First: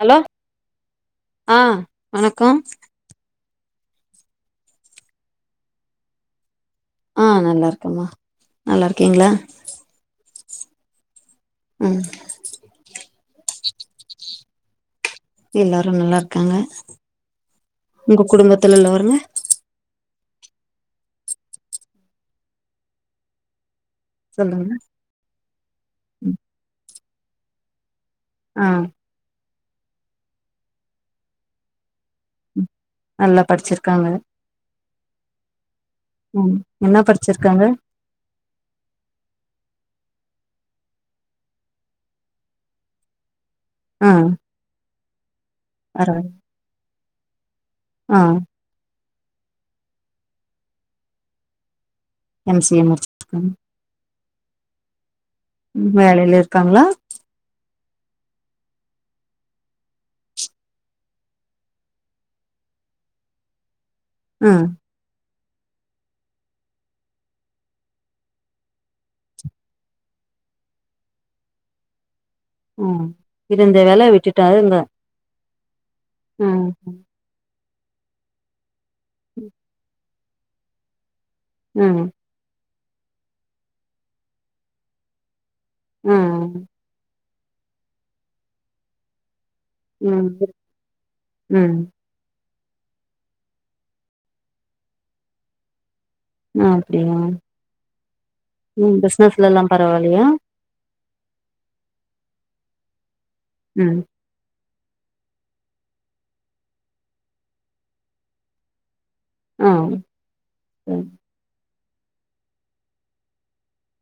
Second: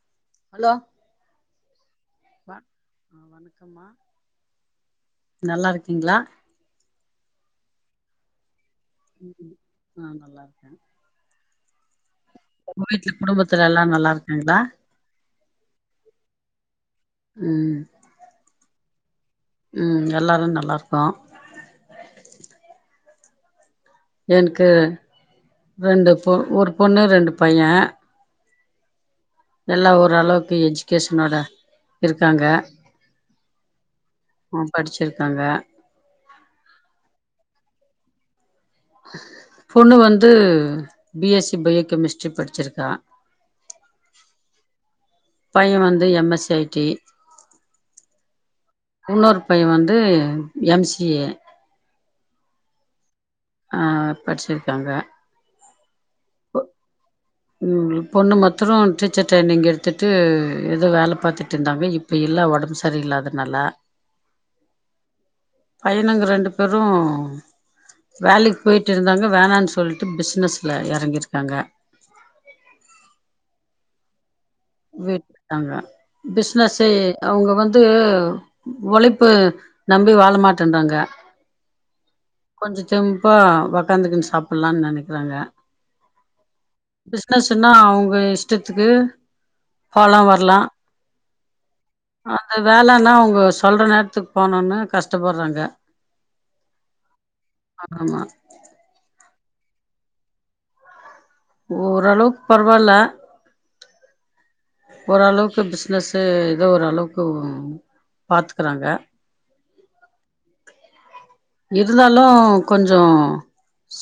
Hello hello ஆ வணக்கோ வ வணக்கம்மா நல்லாருக்கீங்ளா ஆ நல்லா இருக்கம்மா நல்லா இருக்கீங்களா ஆ நல்லா இருக்கே ம் உங்க வீட்ல குடும்பத்துல எல்லா நல்லா இருக்காங்களா எல்லாரு நல்லா இருக்காங்க ம் உங்க குடும்பத்துல லெல்லோருங்க ம் எல்லோரு நல்லாருக்கோ எனக்கு சொல்லுங்க ரெண்டு பொ ம் ஒரு பொண்ணு ரெண்டு பைய ஆ எல்லா ஓரளவுக்கு எஜுகேஷனோட இருக்காங்க ம் நல்லா படிச்சிருக்காங்க படிச்சிருக்காங்க ம் என்ன படிச்சிருக்காங்க பொண்ணு வந்து பி எஸ் சி பயோகெமிஸ்ட்ரி படுச்சிருக்கா ம் பைய வந்து M S C I T ம் இன்னொரு பைய வந்து M C A M C A முடுச்சிட் [unintelligible] ஆ படுச்சிருக்காங்க ம் வேலைல இருக்காங்களா ம் பொண்ணு மத்தரொ டீச்சர் ட்ரைனிங் எடுத்துட்டு எதோ வேல பாத்துட்டு இருந்தாங்க இப் இப்ப இல்ல உடம்பு சரியில்லாதனால ம் பையனுங்க ரெண்டு பேரு வேலைக்கு போய்ட்டு இருந்தாங்க வேணான்னு சொல்ட்டு பிஸ்னஸ்ல எறங்கியிருக்காங்க ம் இருந்த வேல விட்டுட்டாருங்க விட்டுட்டாங்க ம் பிசினஸ்ஸு ம் அவங்க வந்து ஒழைப்பு நம்பி வாழ மாட்டேன்றாங்க ம் கொஞ்சம் தெம்பா உடக்காந்துக்குன்னு சாப்லாம்னு நினைக்கிறாங்க உம் பிசினஸ்ன்னா அவுங்க இஷ்டத்துக்கு போலா ம் வரலாம் ம் அந்த வேலன்னா அவுங்க சொல்ற நேரத்துக்கு போனும்னு கஷ்டப்படுறாங்க அப்டியா ஆமா ம் பிஸ்னஸ்லல்லா பரவால்லையா ஓரளவுக்கு பரவால ம் ஓரளவுக்கு பிஸ்னஸ்ஸு ஏதோ ஓரளவுக்கு பாத்துக்குறாங்க ஆ செர் இருந்தாலு கொஞ்ஜோ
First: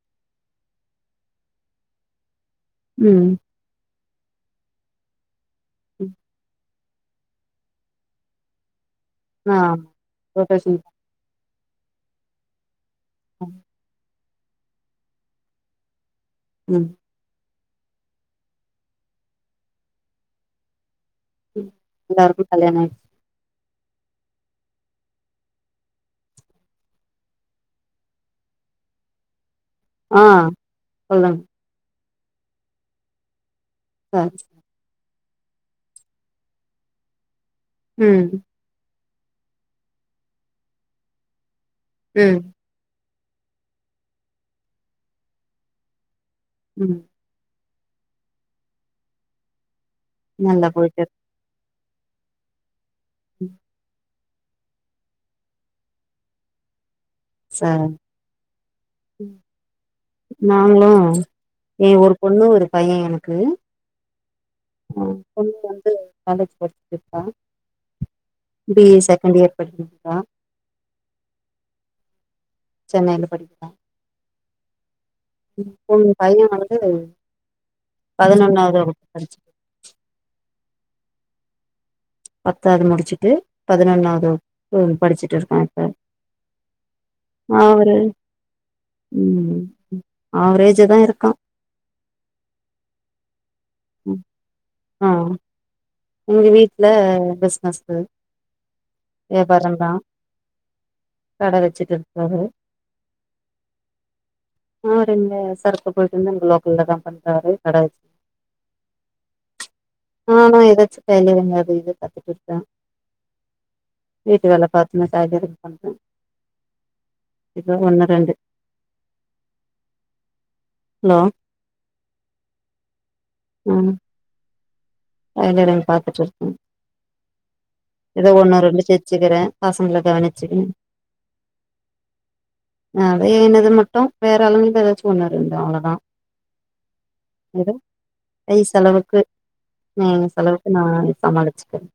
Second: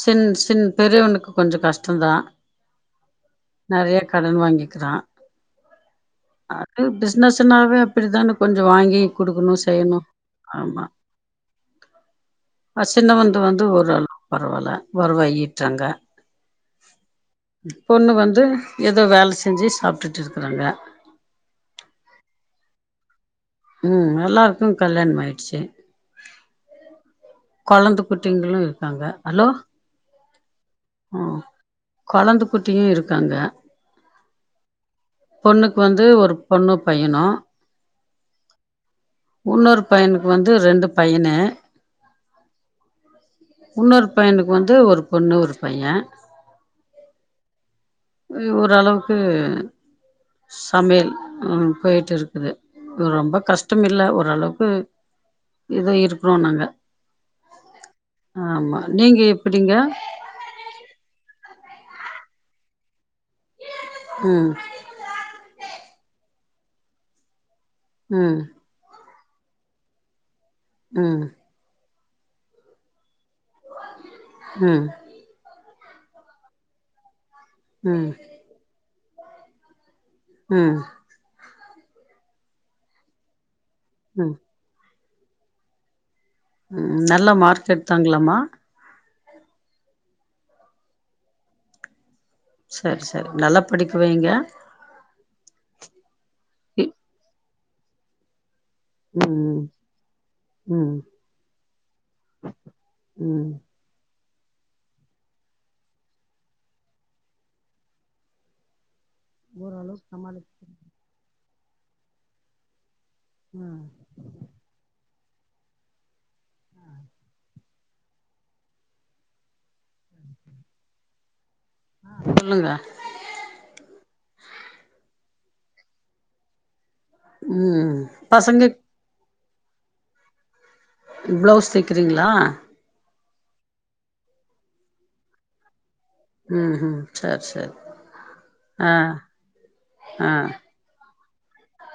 சின் சின் பெரியவனுக்கு கொஞ்ஜோ கஷ்டொந்தா ம் நெறையா கடன் வாங்கிக்றா ம் அது பிஸ்னஸ்ஸுனாவே அப்டி தான கொஞ்சோ வாங்கி ஆ குடுக்கனு செய்யனு ரொட்டேஷன் ஆமா அ சின்னவன்து வந்து ஓரளவுக்கு பரவால்ல ஒறவாய்டாங்க ம் பொண்ணு வந்து ஏதோ வேல செஞ்சு சாப்டுட்டு இருக்கறாங்க ம் எல்லார்க்கு கல்யாணொ ம் எல்லாருக்கு கல்யாணம் ஆயிடுச்சு கொழந்த குட்டிங்களும் இருக்காங்க ஹலோ ஆ ம் சொல்லுங் கொழந்த குட்டியு இருக்காங்க [unintelligible] பொண்ணுக்கு வந்து ஒரு பொண்ணு பையனு ம் உன்னொரு பையனுக்கு வந்து ரெண்டு பையனு ம் உன்னொரு பையனுக்கு வந்து ஒரு பொண்ணு ஒரு பைய ம் ம் ஓரளவுக்கு நல்லா போயிட்டு சமையல் ம் போய்ட்டு இருக்குது ரொம்ப இருக்கு கஷ்டம் இல்ல ஓரளவுக்கு இதோ இருக்கொறோ நாங்க சார் ஆமா நீங்க எப்டிங்க நாங்ளும் என் ஒரு பொண்ணு ஒரு பையன் எனக்கு ம் அ பொண்ணுங்க வந்து காலேஜ் படிச்சிட்டு இருக்கா ம் பி ஏ செகண்ட் இயர் படிச்சிட்ருக்கா அ சென்னையில படிக்கிதா ம் ம் ம் பையே வந்து ம். ம். பதினொன்னாவது வகுப்பு படிச்சிட் ம் பத்தாது முடிச்சுட்டு பதினொன்னாவது ம். வகுப்பு படிச்சுட்டு இருக்கா இப்ப ம் நல்ல மார்க் அவரு எடுத்தாங்களாம்மா ம் ம் ஆவ்ரேஜாதா இருக்கா செர் செர் நல்லா படிக்க ம் வைங்க ஆ எங்க இ வீட்டுல பிசினஸ்ஸு ம். வியாபாரந்தா ம் கட வெச்சுட்டு இருக்காரு ம் ஆ அவரு இந்த சரக்கு போய்ட்டு வந்து இங்க லோக்கல்ல தா பண்றாரு கட வெச்சு ஓரளவுக் ஆ நா எதாச்சு வேல அது இதுன்னு பாத்துட்டு இருப்ப வீட்டு வேல பாத் உனக்காக ரெடி பண்றே இப்பதா ஒன்னு ரெண்டு ஹலோ சொல்லுங்க நானு டைலர் வேல பாத்துட்ருக்கே ம் எதோ ஒன்னு பசங்க ரெண்டு தெச்சுகிறே பசங்கள கவனிச்சுகங்க ப்ளவுஸ் தெக்கிறீங்ளா நெறையா என்னது மட்டும் வேற அளவு இருந்தா எதாச்சும் ஒன்னு ரெண்டு அவ்ளோதா ம் ஹும் சேர் செரி ஏதோ ஆ நா ஏ ஆ செலவுக்கு நான் சமாளிச்சுக்குவே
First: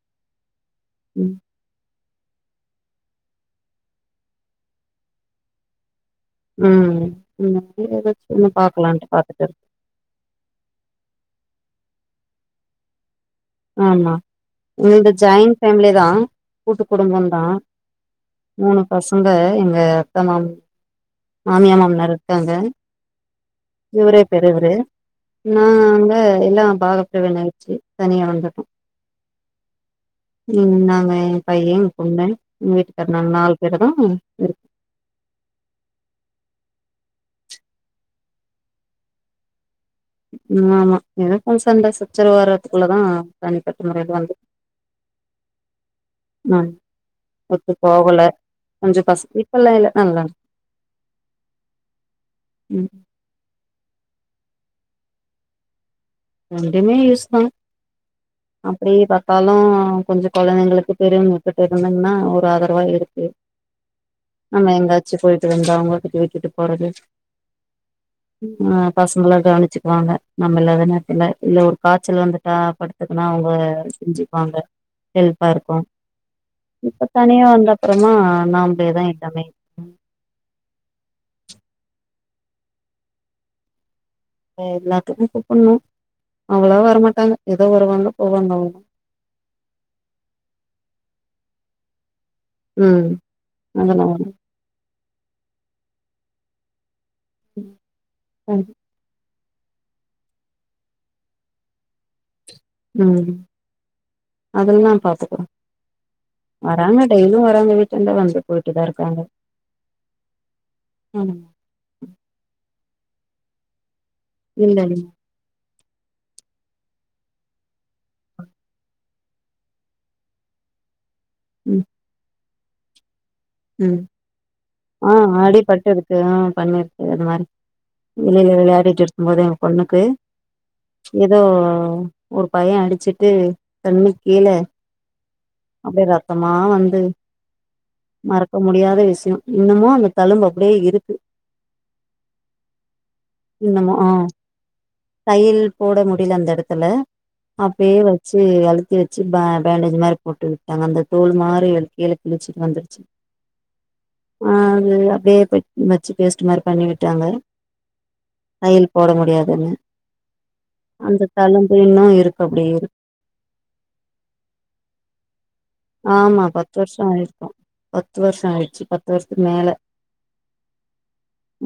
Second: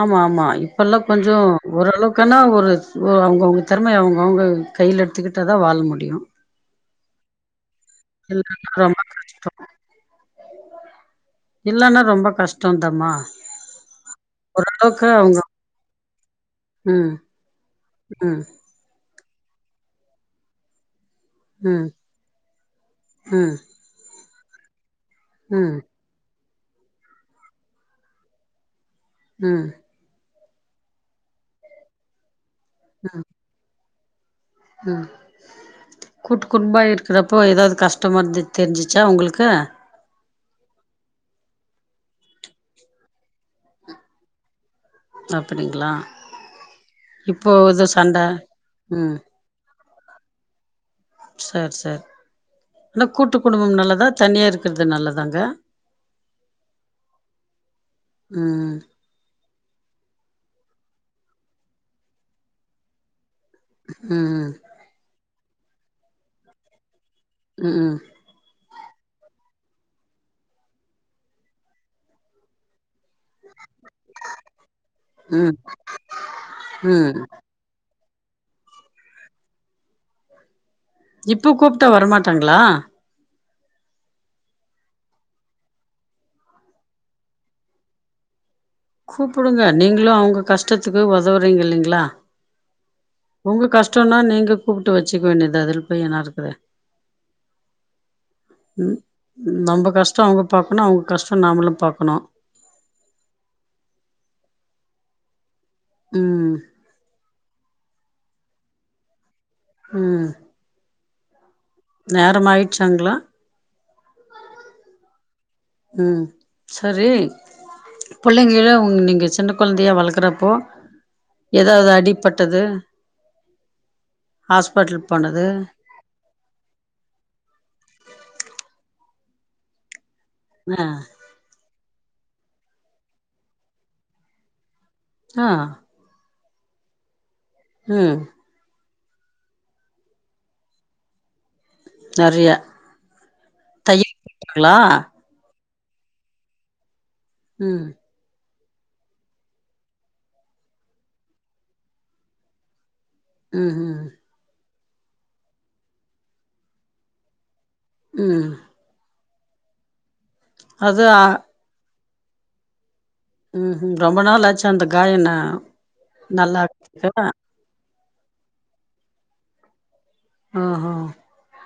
ஆமா ஆமா இப்பெல்லா கொஞ்சோ ஓரளவுக்கானா ஒரு ஒரு அவங்கவுங்க தெறமய அவங்கவுங்க கையில எடுத்துக்கிட்டா தா வாழ முடியு ம் ம் நீங்க அப்டியே எதாச்சு ஒண்ணு பாக்கலான்ட்டு பாத்துட்டு இருக் இல்லன்னா ரொம்ப கஷ்டோ தர்மா ஆமா என்னது ஜாயிண்ட் ஃபேம்லி தா கூட்டு குடும்பம் தா அ மூணு பசங்க எங்க அக்கா மாமு மாமியா ம் மாமனார் இருக்காங்க ம் இவரு பெரியவரு ம் நாங்க எல்லா பாகப்பிரிவின ஆயிடுச்சு தனியா வந் துட்டோ ம் ம் நாங்க ஏ பையே எங்க பொண்ணு எங்க வீட்டுக்கார் நாங்க நாலு பேர் தா இருக் ம் கூட்டு குடும்பமா இருக்குறப்போ எதாவது கஷ்டமா இருந்து தெரிஞ்சிச்சா உங்களுக்கு ம் ஆமா எனக்கு சண்ட சச்சரவு வரதுக்குள்ளதா தனிப்பட்ட முறைல வந்து அப்டிங்களா அ இப்போ ஒத்து ஏதோ சண்ட போகல கொஞ்சோ ம் ஃபஸ்ட்டு அப்புல்லா இல்ல நல்லா சேர் சேர் ம் இல்ல கூட்டு குடும்பம் நல்லதா தனியா இருக்கறது நல்லதாங்க ரெண்டுமே யூஸ்தா ம் அப்டேபா பாலூ கொஞ்சோ கொழந்தைங்களுக்கு பெரியவ்ங்க கிட்ட இருந்தம்ன்னா ஒரு ஆதரவா இருக்கு ம் நம்ம எங்காச்சு போய்ட்டு வந்தா அவுங்ககிட்ட விட்டுட்டுபோறது ம் ம் பசங்களா கவனிச்சுக்குவாங்க நம்ம இல்லாத நேரத்துல இல்ல ஒரு காச்சல் வந்துட்டா படு னா அவுங்க செஞ்சுக்வாங்க ஹெல்ப்பா ம் இருக்கு இப்ப ம் தனியா வந்தா அப்றோமா நாம்லேதா எல்லமே இப்ப கூப்ட்டா வரமாட்டாங்ளா அ எல்லாத்துக்கு கூப்பட்ணு அவ்ளோவா வரமாட்டாங்க எதோ வருவாங்க போவாங்க அவ்ளோ கூப்புடுங்க நீங்ளு அவுங்க கஷ்டத்துக்கு உதவுறீங்க இல்லைங்ளா ம் உங்க அதெல்லா கஷ்டோனா நீங்க கூப்ட்டு வெச்சுக்க வேண்டிதுதா இதுல போய் என்ன இருக்குது ம் ம் ம் நம்ப கஷ்டோ அவுங்க பாக்கணு அவுங்க கஷ்டோ நாமளு பாக்கணு ம் அதுலதா பாத்துக்கறோ ம் வராங்க டெய்லியு வராங்க வீட்டாண்ட வந்து போய்ட்டுதா இருக்காங்க ம் ஆமா நேரம் ஆய்ட்ச்சாங்ளா இல்ல இல் ம் செரி புள்ளைங்கள உங் நீங்க சின்ன கொழந்தையா வளக்குறப்போ ம் எதாது அடிப்பட்டது ம் ஹாஸ்பிட்டல் ஆ போனது அடிபட்டுருக் அ பண்ணீருக்கு அதுமாரி வெளில வெளயாடிட்டு இருக்கும்போது என்ங் பொண்ணுக்கு என்னா எதோ ஒரு பைய அடிச்சிட்டு கண்ணுக்கீழ ஆ அங்க ரத்தமா வந்தது ம் மறக்க முடியாத விஷ்யோ இன்னமு அந்த தழும்பு அப்டியே இருக்கு நெறைய என்னமோ ஆ தையல் போட்டாங்களா தையல் போட முடில அந்த எடத்துல ம் அப்டியே வெ ச்சு அழுத்தி வெச்சு பே பேண்டேஜ்மாரி போட்டு விட்டாங்க அந்த தோல்மாரி அது கீழ கிழிச்சிட்டு வந்துரு அ அ ஆ அதுல அப்டியே வெச்சு பேஸ்ட்டுமாரி பண்ணி விட்டாங்க ம் தையல் போட முடியாதுன்னு அது ஆ அந்த தளும்பு இன்னு இருக்கு அப்டியே இருக் ம் ஹும் ரொம்ப நாளாச்சு அந்த காயோன்ன ஆமா பத்து வர்ஷோ ஆய்ருக்கு பத்து வர்ஷோ ஆயிடுச்சு பத்து வர்ஷத்துக்கு மேல ஓஹோ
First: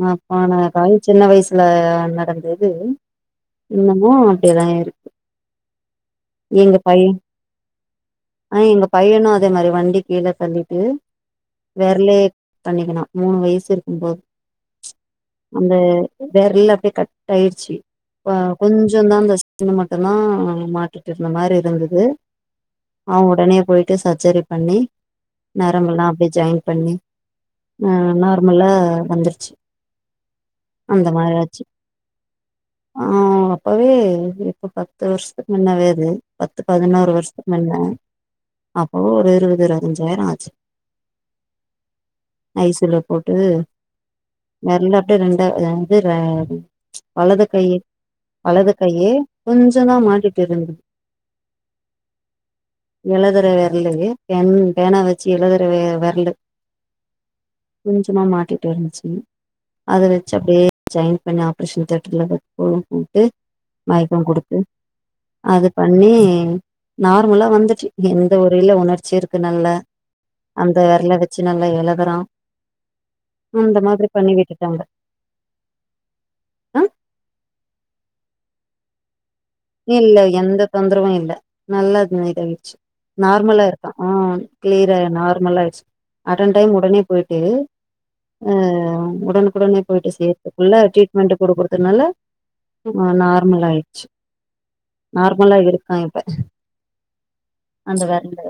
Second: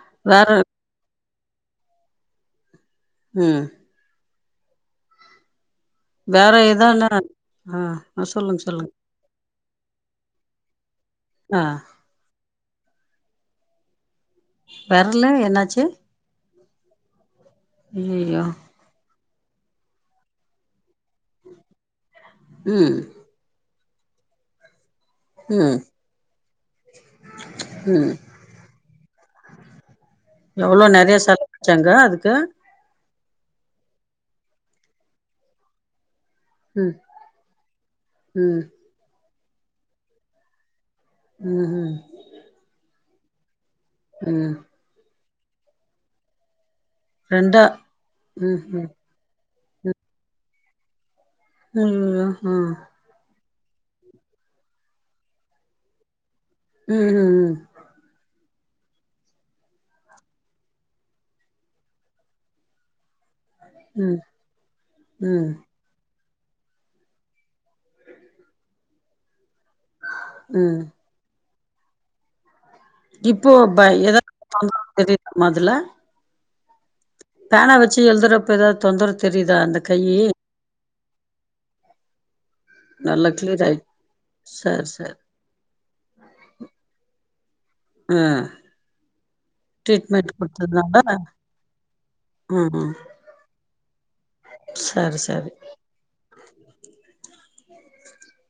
நா வேற போன பரு சின்ன வயசுல நடந்தது ம் இன்னமூ அப்டியேதா இருக் வேற எதான்னா ஆ சொல்லுங்க சொல்லுங்க பையனு அதே மாரி வண்டி கீழ தள்ளீட்டு ஆ வெர்லே தண்ணிக்கிணா மூணு வய்சு இருக்கும் போது வெரலு அந்த என்னாச்சு வெரல் அப்டியே கட் ஆய்ருச்சு ஆ ஐயயோ கொஞ்சந்தா அந்த இன மட்டுந்தா மாட்டிட்டு இருந்த மாரி இருந்தது ம் அவ உடனே ட்ட சர்ஜரி பண்ணி ம் நரம்பெல்லா அப்டியே ஜாய்ன் பண்ணி ம் ம்நாருக் நல்லா வந்துருச்சு எவ்ளோ அந்த நெறைய மாரி ஆச்சு செலவழிச்சாங்க அதுக்கு ஆ அப்பவே எப்போ பத்து வருஷத்துக்கு முன்னவே அது பத்து ம் பதினோரு வருஷத்துக்கு மின்ன ம் அப்போ ஒரு இருவது இருவது அஞ்சாயிரம் ஆச்சு ம்ஹும் ஐ சி யூ ல போட்டு ம் தெரீல அப்டி ரெண்டா ரெண்டு ஆ ரெண்டு வலது கை ரெண்டா ம் வலது ம் கையி கொஞ்சோ தா மாட்டிட்டுருந்தது ம் ய ஹா எழுதுற வெரலுவே பென் பேனா வச்சு எழுதுற வெ வெரலு ம் ம் ம் கொஞ்சமா மாட்டீட்டிருந்ச்சு அத வச்சு அப்டியே ஜாயின் பண்ணி ஆப்ரேஷன் தேட்டர்ல் வெப்போ வூட்டு ம் மயக்கோ குடுத்து ம் அது பண்ணி நார்மலா வந்துட்டு எந்த ஒரைல உணர்ச்சி இருக்கு நல்ல அந்த ம் வெரல வச்சு நல்லா எழுதறா இப்போ பய் எத விட்டுட்டாங்க [inaudible] மதுல பேனா வச்சு எழுதுறப்போ ஏதாது தொந்தர தெரியுதா அந்த கையி இல்ல எந்த தொந்தரவும் இல்ல நல்லா து இதாயுடுச்சு நல்லா நார்மலா கிளியர் ஆயி ருக்கான் ஆஹ் சரி க்ளீரா சரி நார்மலா ஆயிருச் அட்டன் டைம் உடனே போயிட்டு ஆ ஒடனுகுடனே போயிட்டு ட்ரீட்மெண்ட் செய்யறதுக்குள்ள குடுத்ததுனால ட்ரீட்மெண்ட் குடுக்குறதுனால ம் ம் ஆ நார்மல் ஆயிருச்சு சரி சரி நார்மலா இருக்கா இப்ப அந்த வெரலு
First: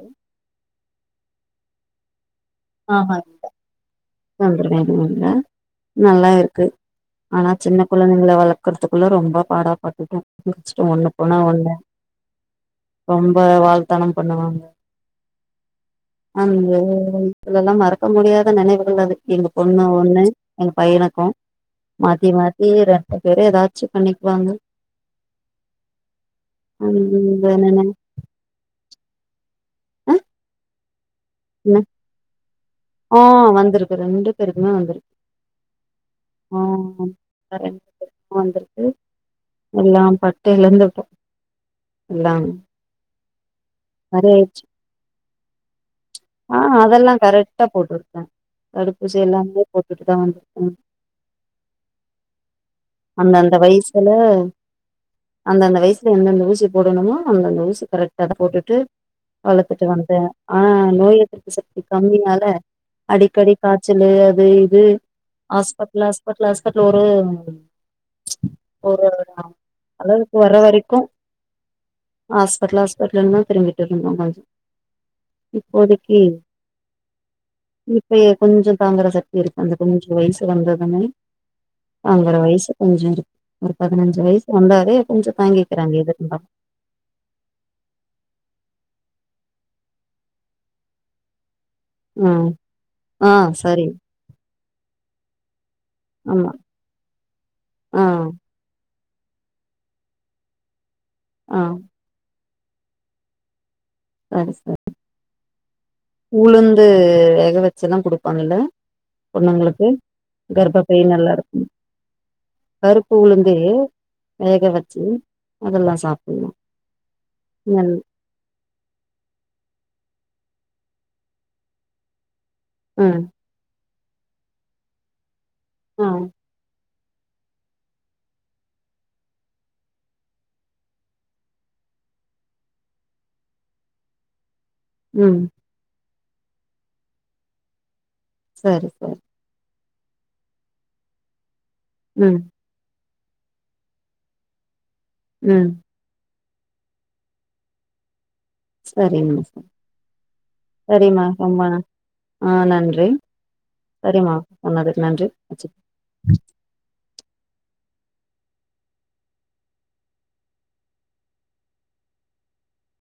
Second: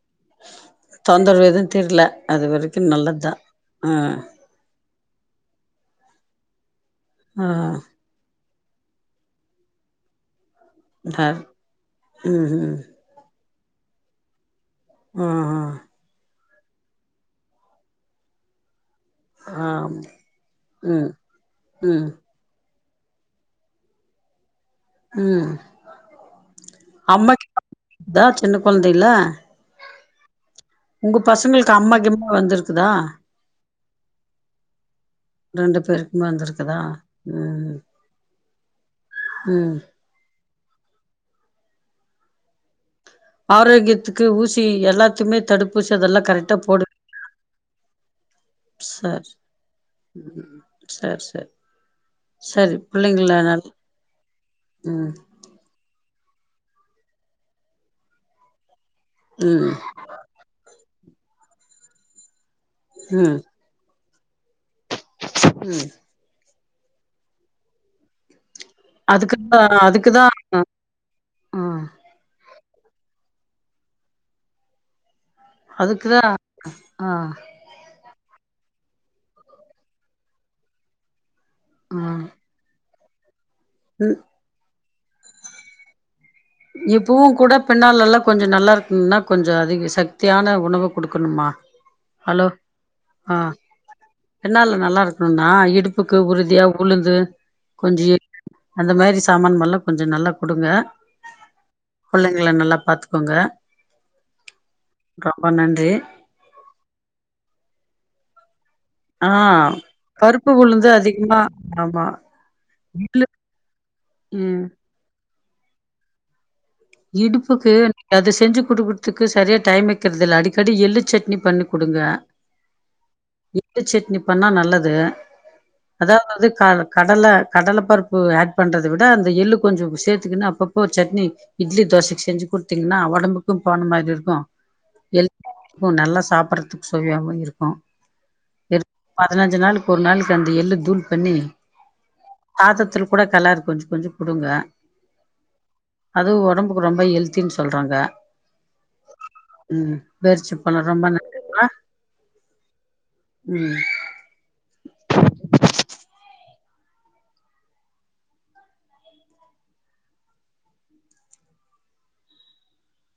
தொந்தரவு எதுவும் தெரீல அது வரைக்கும் ஆஹா நல்லத்தான் ஆஹ் தொந்தரவு ஏதுமில்லே நல்லா ருக்கு ஆ ஆனா சின்ன கொ கொழந்தைங்கள வளக்கறதுக்குள்ள ரொம்ப பாடாப் பட்டுட்டோ முடிச்சிட்டோ ஒண்ணு ந போனா ஒண்ணு ம் ம் ரொம்ப வால்த்தனம் பண்ணுவாங்க ஆஹான் அந்த இதுல எல்லாம மறக்க முடியாத நினைவுகள் அது எங்க பொண்ணு ஆம் ஒண்ணு எங்க ம் பையனுக்கும் ம் மாத்தி மாத்தி ரெ ஓன் பேரு எதாச்சு பண்ணிக்வாங்க ம் ம் ம் வேணுனே அதா சின்ன கொழந்தைல ஆ உங்க பசங்களுக்கு என்ன அம்மா கிம்மா வந்திருக்குதா ஆ வந்திருக்கு ரெண்டு பேருக்குமே வந்துரு ரெண்டு பேருக்குமே வந்திருக்குதா ம் ரெண்டு வந்திருக்கு ம் எல்லா பட்டு எழுந்துட்டோ எல்லா ஆரோக்கியத்துக்கு ஊசி எல்லாத்துக்மே தடுப்பூசி அதெல்லா கரெக்டா ஆ போடு அதெல்லா கரெக்ட்டா போட்ருக்கே தடுப்பூசி எல்லாமே போட்டுட்டு தா வந்துருக்கோ சேர் சேர் அந்தந்த வய்சுல ம் அந்தந்த வய்சுல எந்தெந்த ஊசி போடணுமோ அந்தந்த ஊசி கரெக்ட்டா அத போட்டுட்டு ம் வளத்துட்டு வந் து ஆனா நோய் எதிர்ப்பு சக்தி கம்மியால ம் அடிக்கடி காய்ச்சலு அது இது ம் ஆஸ்பட்லு ஆஸ்பட்லு ஆஸ்பட்லு ஒரு ஒரு நாம் அதுக்குதா அளவு அதுக்குதா வர வரைக்கு ஆ ஹாஸ்பட்லு ஹாஸ்பிட்டல்ன்தா திருஞ்சிட்டிர்ந்தோ ஏதாச்சு ஒதுக்கி அதுக்குதா ஆ இப்பயே கொஞ்சோ தாங்குற சக்தி இருக்கு அந்த கொஞ்சு வய்சு வந்ததுமே தாங்கர வய்சு கொஞ்சு இரு ஒரு ஆ பதினஞ்சு வய்ஸ் வந்தாலே கொஞ்சோ தாங்கிக்கிறாங்க எது இருந்தா இப்பவு கூட பின்னாலலா கொஞ்சு நல்லா இருக்குனா கொஞ்சோ அதிக சக்தியான உணவ குடுக்கணுமா ஹலோ ம் ஆ பின்னால நல்லா இருக்கணுனா இடுப்புக்கு ஆமா உறுதியா உளுந்து ஆ கஞ்சி அந்த மாரி சாமான்மலா கொஞ்சோ நல்லா குடுங்க ஆ புள்ளைங்கள நல்லா பாத்துக்கோங்க சரி சரி ரொம்ப நன்றி உளுந்து வேக வெச்சுலா குடுப்பாங்கல ஆ பொண்ணுங்களுக்கு பருப்பு உளுந்து கர்ப்பப்பை நல்லா அதிகமா இருக்கு ஆமா கருப்பு இல்ல உளுந் து ம் வேக வச்சு அதெல்லா சாப் இடுப்புக்கு அது செஞ்சு குடுக்குற்துக்கு சரியா டைம் வக்கிற்தில்ல அடிக்கடி எள்ளு சட்னி பண்ணி குடுங்க ம் எள்ளு சட்னி பண்ணா நல்லது ஆ அதாவது கல கடல கடலப்பருப்பு ஆட் பண்றத விட அந்த எள்ளு கொஞ்சோ சேர்த்துக்கினு அப்பப்போ சட்னி இட்லி தோசைக் செஞ்சு குடுத்தீங்ன்னா ஒடம்புக்கு போன மாரி இருக்கு எள் ம் கு நல்லா சாப்புறதுக் சுவையாவு இருக்கு சேரி சேர் பதினஞ்சு நாளுக்கு ஒரு நாளுக்கு அந்த எள் தூள் பண்ணி ம் சாதத்துல கூட கலார் கொஞ்சு கொஞ்சு குடுங்க ம் அதூ ஒடம்புக்கு ரொம்ப ஹெல்த்தின் சொல்றாங்க சரிம்மா சரி ம் பேரிச்சம்பழோ ரொம்ப சரிம்மா நல்லதுமா தூங்கலா ஆ நன்றி ம் செரிம்மா சொன்னதுக்கு நன்றி வச்சிட்